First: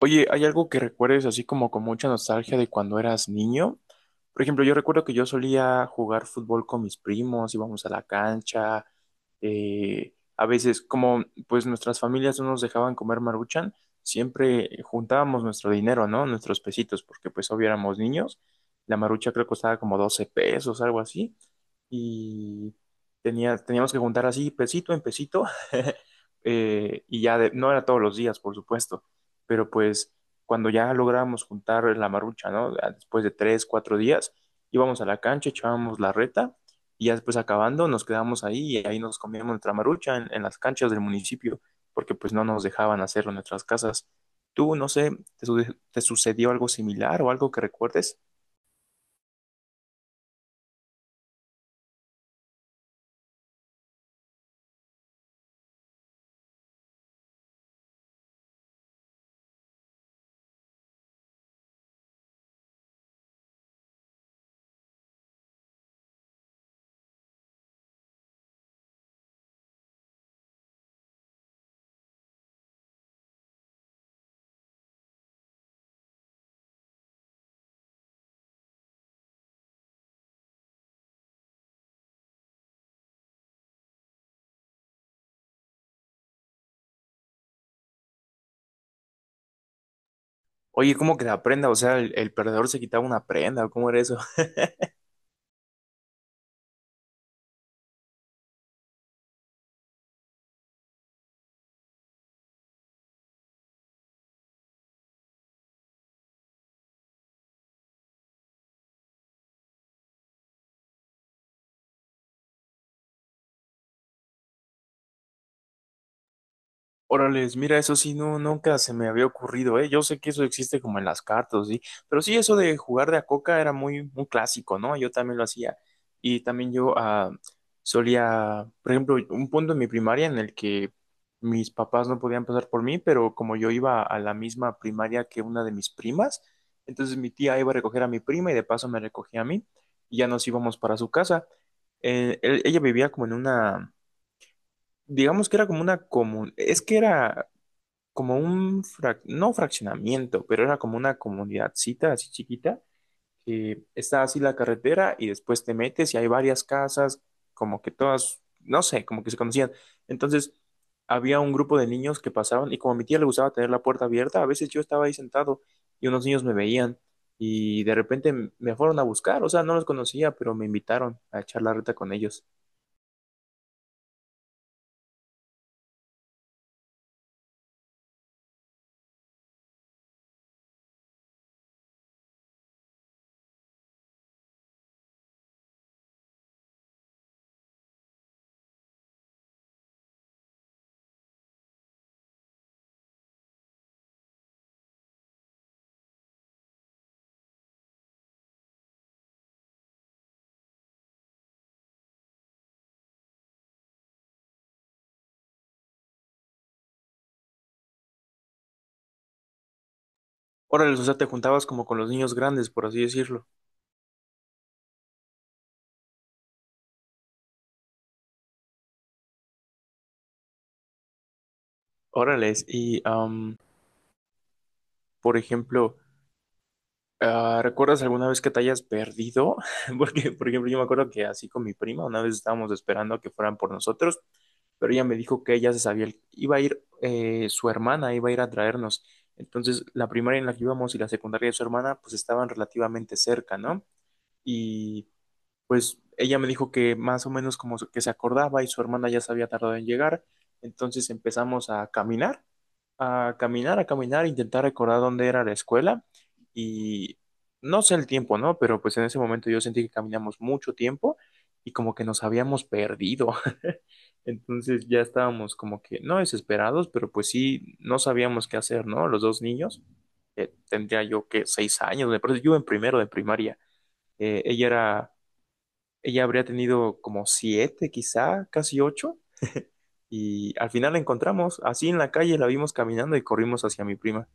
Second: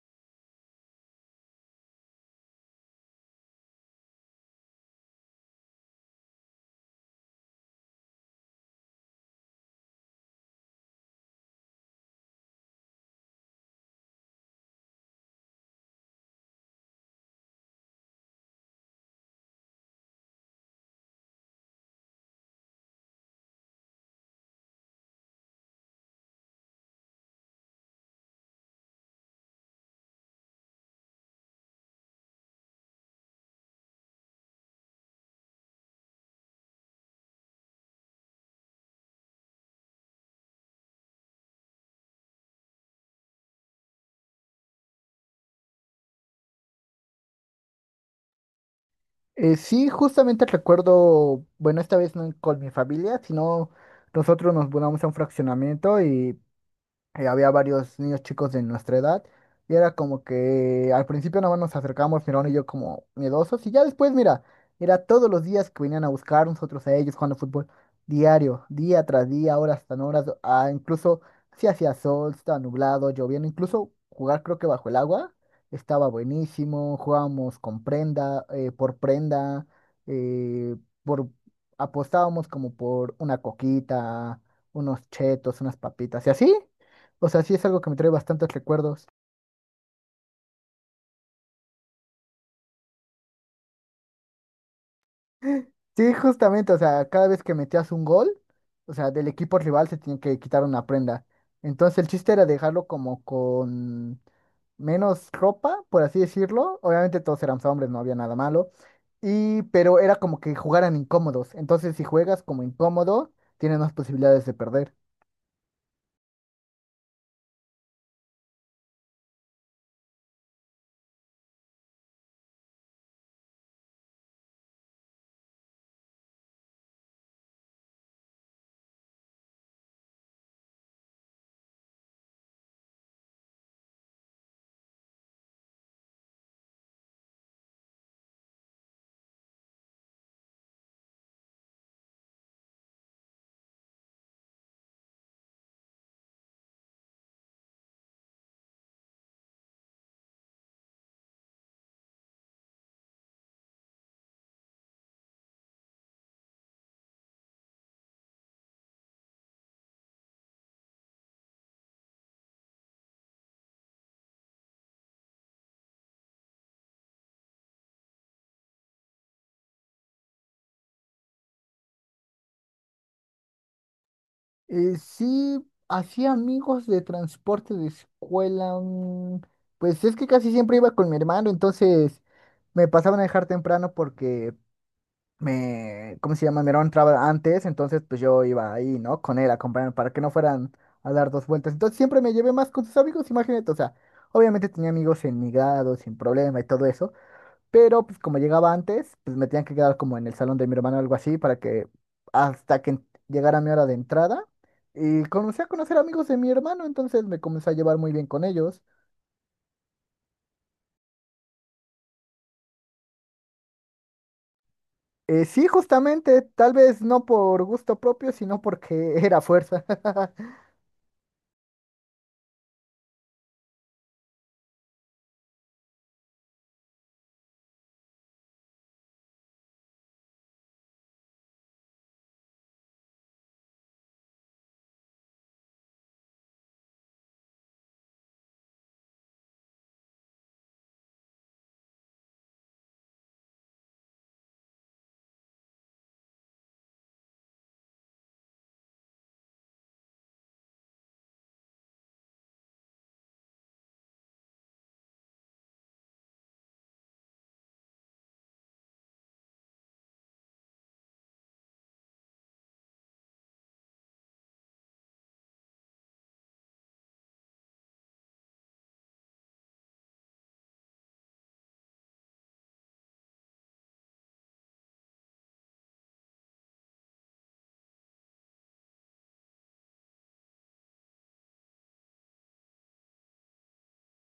Oye, ¿hay algo que recuerdes así como con mucha nostalgia de cuando eras niño? Por ejemplo, yo recuerdo que yo solía jugar fútbol con mis primos, íbamos a la cancha, a veces como pues nuestras familias no nos dejaban comer maruchan, siempre juntábamos nuestro dinero, ¿no? Nuestros pesitos, porque pues obviamente éramos niños, la marucha creo que costaba como 12 pesos, algo así, y teníamos que juntar así pesito en pesito. Y ya no era todos los días, por supuesto, pero pues cuando ya lográbamos juntar la marucha, ¿no? Después de tres, cuatro días, íbamos a la cancha, echábamos la reta y ya después acabando nos quedábamos ahí y ahí nos comíamos nuestra marucha en las canchas del municipio porque pues no nos dejaban hacerlo en nuestras casas. Tú, no sé, ¿ te sucedió algo similar o algo que recuerdes? Sí, justamente recuerdo, bueno, esta vez no con mi familia, sino nosotros nos mudamos a un fraccionamiento y había varios niños chicos de nuestra edad, y era como que al principio nada más nos acercamos, mi hermano y yo, como miedosos. Y ya después, mira, era todos los días que venían a buscar nosotros a ellos, jugando fútbol diario, día tras día, horas tras horas. Incluso si hacía sol, sí, estaba nublado, lloviendo, incluso jugar creo que bajo el agua estaba buenísimo. Jugábamos con prenda, por prenda, eh, por, apostábamos como por una coquita, unos chetos, unas papitas y así. O sea, sí, es algo que me trae bastantes recuerdos. Oye, ¿cómo que la prenda? O sea, el perdedor se quitaba una prenda, ¿cómo era eso? Sí, justamente, o sea, cada vez que metías un gol, o sea, del equipo rival se tenía que quitar una prenda. Entonces el chiste era dejarlo como con menos ropa, por así decirlo. Obviamente todos éramos hombres, no había nada malo. Y, pero era como que jugaran incómodos. Entonces si juegas como incómodo, tienes más posibilidades de perder. Órales, mira, eso sí, no, nunca se me había ocurrido, ¿eh? Yo sé que eso existe como en las cartas, ¿sí? Pero sí, eso de jugar de a coca era muy, muy clásico, ¿no? Yo también lo hacía. Y también yo, solía, por ejemplo, un punto en mi primaria en el que mis papás no podían pasar por mí, pero como yo iba a la misma primaria que una de mis primas, entonces mi tía iba a recoger a mi prima y de paso me recogía a mí y ya nos íbamos para su casa. Ella vivía como en una... Digamos que era como una común, es que era como un, no fraccionamiento, pero era como una comunidadcita así chiquita, que está así la carretera y después te metes y hay varias casas, como que todas, no sé, como que se conocían. Entonces, había un grupo de niños que pasaban y como a mi tía le gustaba tener la puerta abierta, a veces yo estaba ahí sentado y unos niños me veían y de repente me fueron a buscar, o sea, no los conocía, pero me invitaron a echar la reta con ellos. Sí, hacía amigos de transporte de escuela. Pues es que casi siempre iba con mi hermano, entonces me pasaban a dejar temprano porque me, ¿cómo se llama? Mi hermano entraba antes, entonces pues yo iba ahí, ¿no? Con él, a acompañando para que no fueran a dar 2 vueltas. Entonces siempre me llevé más con sus amigos, imagínate, o sea, obviamente tenía amigos en mi grado, sin problema y todo eso. Pero pues como llegaba antes, pues me tenían que quedar como en el salón de mi hermano o algo así para que hasta que llegara mi hora de entrada. Y comencé a conocer amigos de mi hermano, entonces me comencé a llevar muy bien con ellos. Órale, o sea, te juntabas como con los niños grandes, por así decirlo. Sí, justamente, tal vez no por gusto propio, sino porque era fuerza. Órales, y am, por ejemplo, ah, ¿recuerdas alguna vez que te hayas perdido? Porque, por ejemplo, yo me acuerdo que así con mi prima, una vez estábamos esperando a que fueran por nosotros, pero ella me dijo que ella se sabía, iba a ir, su hermana iba a ir a traernos. Entonces, la primaria en la que íbamos y la secundaria de su hermana, pues estaban relativamente cerca, ¿no? Y pues ella me dijo que más o menos como que se acordaba y su hermana ya se había tardado en llegar. Entonces empezamos a caminar, a caminar, intentar recordar dónde era la escuela y no sé el tiempo, ¿no? Pero pues en ese momento yo sentí que caminamos mucho tiempo y como que nos habíamos perdido. Entonces ya estábamos como que no desesperados, pero pues sí, no sabíamos qué hacer, ¿no? Los dos niños, tendría yo que 6 años, me parece, yo en primero de primaria. Eh, ella era, Ella habría tenido como 7 quizá, casi 8. Y al final la encontramos, así en la calle la vimos caminando y corrimos hacia mi prima.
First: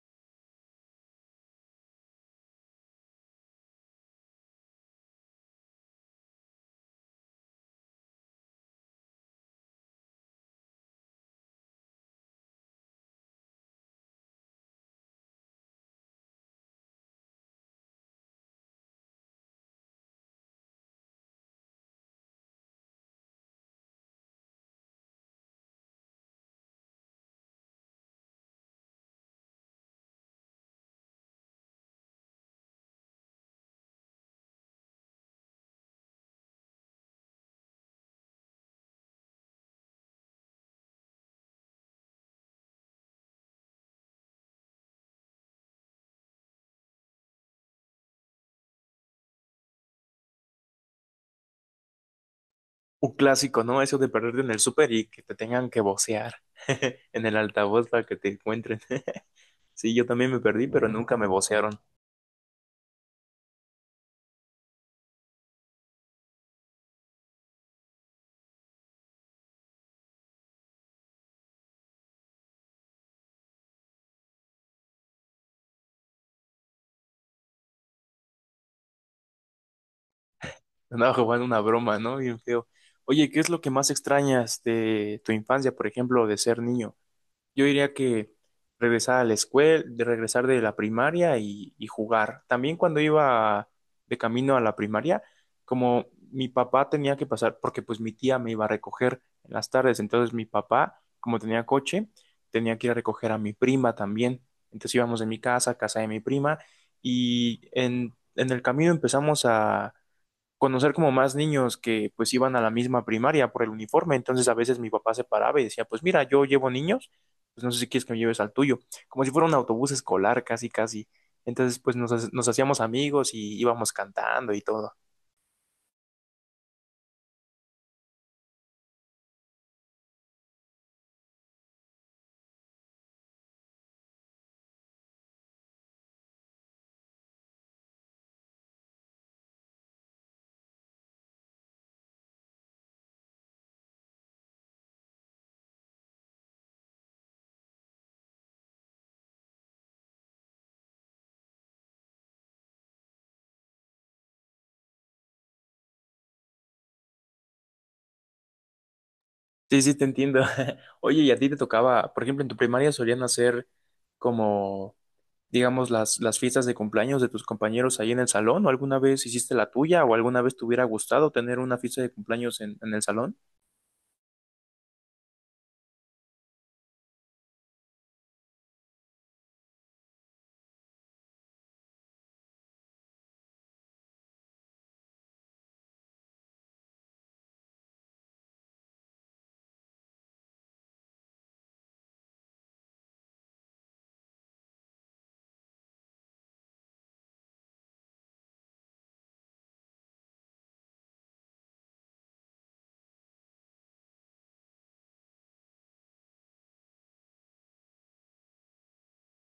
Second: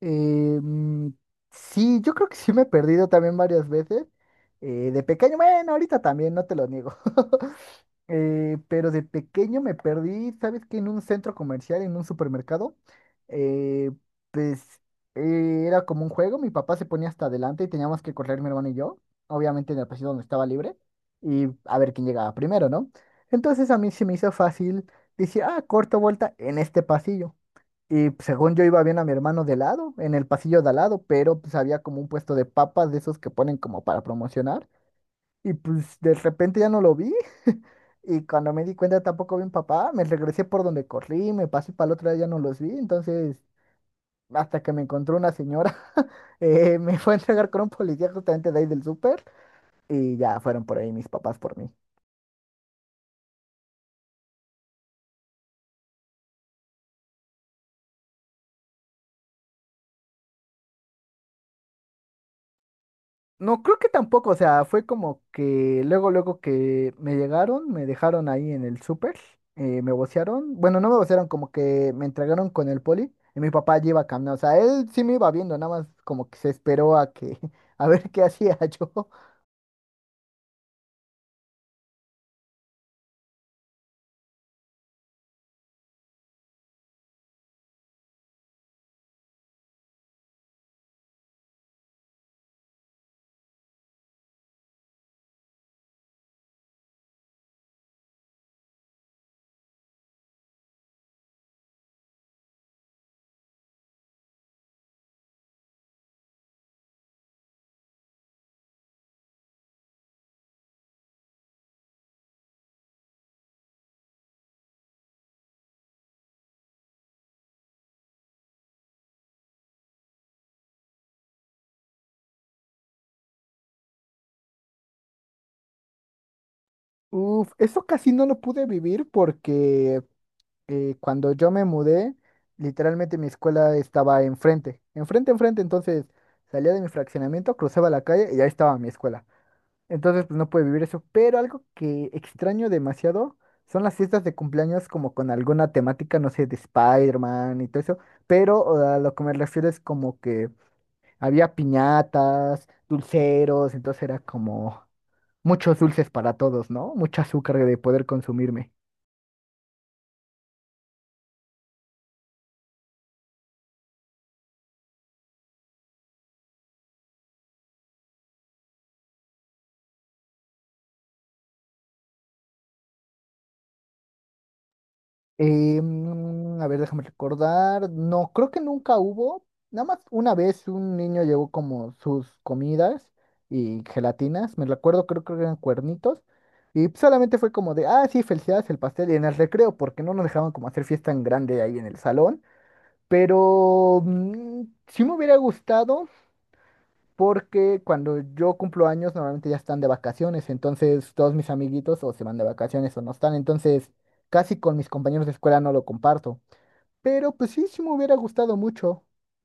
Eh, mm, sí, yo creo que sí me he perdido también varias veces. De pequeño, bueno, ahorita también, no te lo niego. Pero de pequeño me perdí, ¿sabes qué? En un centro comercial, en un supermercado, eh, pues era como un juego. Mi papá se ponía hasta adelante y teníamos que correr mi hermano y yo, obviamente en el pasillo donde estaba libre, y a ver quién llegaba primero, ¿no? Entonces a mí se me hizo fácil decir, ah, corto vuelta en este pasillo. Y pues, según yo iba bien, a mi hermano de lado, en el pasillo de al lado, pero pues había como un puesto de papas de esos que ponen como para promocionar. Y pues de repente ya no lo vi. Y cuando me di cuenta tampoco vi a mi papá. Me regresé por donde corrí, me pasé para el otro lado, ya no los vi. Entonces, hasta que me encontró una señora, me fue a entregar con un policía justamente de ahí del súper. Y ya fueron por ahí mis papás por mí. Un clásico, ¿no? Eso de perderte en el súper y que te tengan que vocear en el altavoz para que te encuentren. Sí, yo también me perdí, pero nunca me vocearon. No, creo que tampoco, o sea, fue como que luego, luego que me llegaron, me dejaron ahí en el súper, me vocearon, bueno, no me vocearon, como que me entregaron con el poli y mi papá ya iba caminando. O sea, él sí me iba viendo, nada más como que se esperó a que, a ver qué hacía yo. Andaba jugando una broma, ¿no? Bien feo. Oye, ¿qué es lo que más extrañas de tu infancia, por ejemplo, de ser niño? Yo diría que regresar a la escuela, de regresar de la primaria y jugar. También cuando iba de camino a la primaria, como mi papá tenía que pasar, porque pues mi tía me iba a recoger en las tardes, entonces mi papá, como tenía coche, tenía que ir a recoger a mi prima también. Entonces íbamos de mi casa a casa de mi prima y en el camino empezamos a conocer como más niños que pues iban a la misma primaria por el uniforme. Entonces a veces mi papá se paraba y decía, pues mira, yo llevo niños, pues no sé si quieres que me lleves al tuyo, como si fuera un autobús escolar casi, casi. Entonces pues nos hacíamos amigos y íbamos cantando y todo. Uf, eso casi no lo pude vivir porque cuando yo me mudé, literalmente mi escuela estaba enfrente, enfrente, enfrente. Entonces salía de mi fraccionamiento, cruzaba la calle y ahí estaba mi escuela. Entonces, pues no puede vivir eso. Pero algo que extraño demasiado son las fiestas de cumpleaños como con alguna temática, no sé, de Spider-Man y todo eso. Pero a lo que me refiero es como que había piñatas, dulceros, entonces era como muchos dulces para todos, ¿no? Mucho azúcar de poder consumirme. Sí, sí, te entiendo. Oye, ¿y a ti te tocaba, por ejemplo, en tu primaria solían hacer como, digamos, las fiestas de cumpleaños de tus compañeros ahí en el salón? ¿O alguna vez hiciste la tuya? ¿O alguna vez te hubiera gustado tener una fiesta de cumpleaños en el salón? A ver, déjame recordar. No, creo que nunca hubo. Nada más una vez un niño llevó como sus comidas y gelatinas. Me recuerdo, creo que eran cuernitos. Y solamente fue como de, ah, sí, felicidades, el pastel y en el recreo, porque no nos dejaban como hacer fiesta en grande ahí en el salón. Pero sí me hubiera gustado porque cuando yo cumplo años normalmente ya están de vacaciones. Entonces todos mis amiguitos o se van de vacaciones o no están. Entonces casi con mis compañeros de escuela no lo comparto. Pero pues sí, sí me hubiera gustado mucho.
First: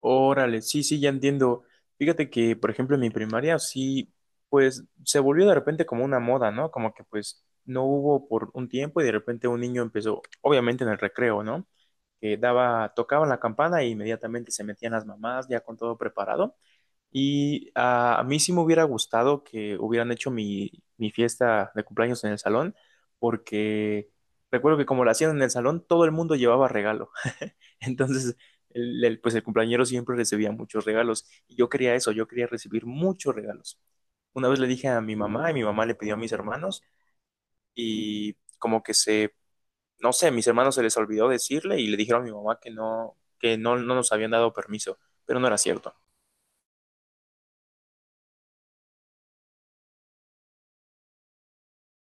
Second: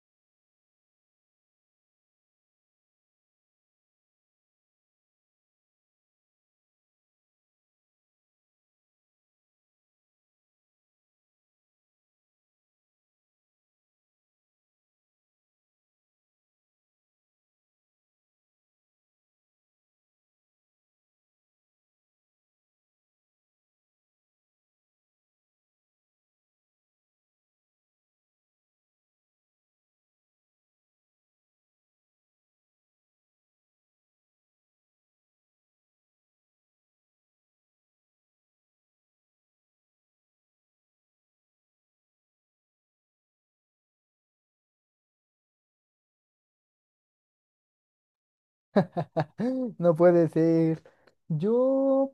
Órale, sí, sí, ya entiendo. Fíjate que, por ejemplo, en mi primaria sí, pues se volvió de repente como una moda, ¿no? Como que pues no hubo por un tiempo y de repente un niño empezó, obviamente en el recreo, ¿no? Que daba, tocaban la campana e inmediatamente se metían las mamás ya con todo preparado. A mí sí me hubiera gustado que hubieran hecho mi fiesta de cumpleaños en el salón, porque recuerdo que como la hacían en el salón, todo el mundo llevaba regalo. Entonces, pues el cumpleañero siempre recibía muchos regalos y yo quería eso, yo quería recibir muchos regalos. Una vez le dije a mi mamá y mi mamá le pidió a mis hermanos y como que se, no sé, a mis hermanos se les olvidó decirle y le dijeron a mi mamá que no, no nos habían dado permiso, pero no era cierto. No puede ser. Yo,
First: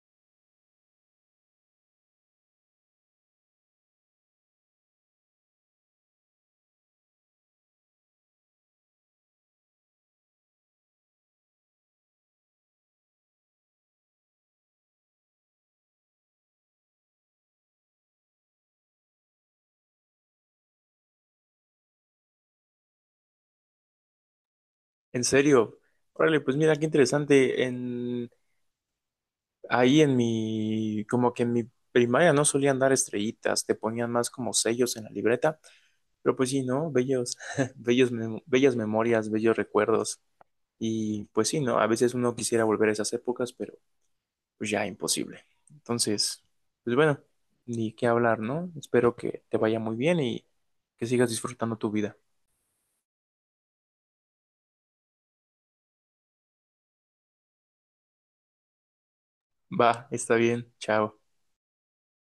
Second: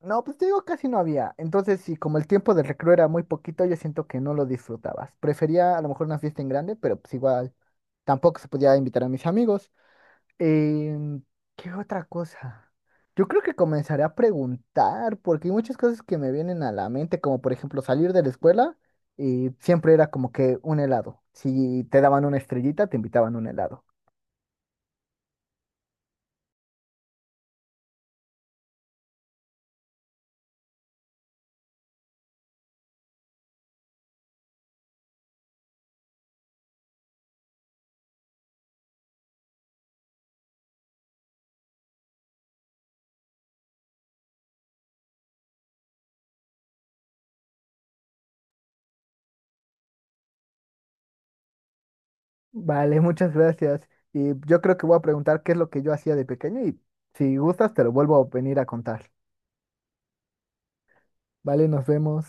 no, pues te digo, casi no había. Entonces, sí, como el tiempo de recreo era muy poquito, yo siento que no lo disfrutabas. Prefería a lo mejor una fiesta en grande, pero pues igual tampoco se podía invitar a mis amigos. Em, ¿Qué otra cosa? Yo creo que comenzaré a preguntar, porque hay muchas cosas que me vienen a la mente, como por ejemplo salir de la escuela y siempre era como que un helado. Si te daban una estrellita, te invitaban un helado. En serio, órale, pues mira qué interesante, ahí en mi, como que en mi primaria no solían dar estrellitas, te ponían más como sellos en la libreta. Pero pues sí, ¿no? Bellos, bellas memorias, bellos recuerdos. Y pues sí, ¿no? A veces uno quisiera volver a esas épocas, pero pues ya imposible. Entonces, pues bueno, ni qué hablar, ¿no? Espero que te vaya muy bien y que sigas disfrutando tu vida. Vale, muchas gracias. Y yo creo que voy a preguntar qué es lo que yo hacía de pequeño y si gustas te lo vuelvo a venir a contar. Va, está bien, chao. Vale, nos vemos.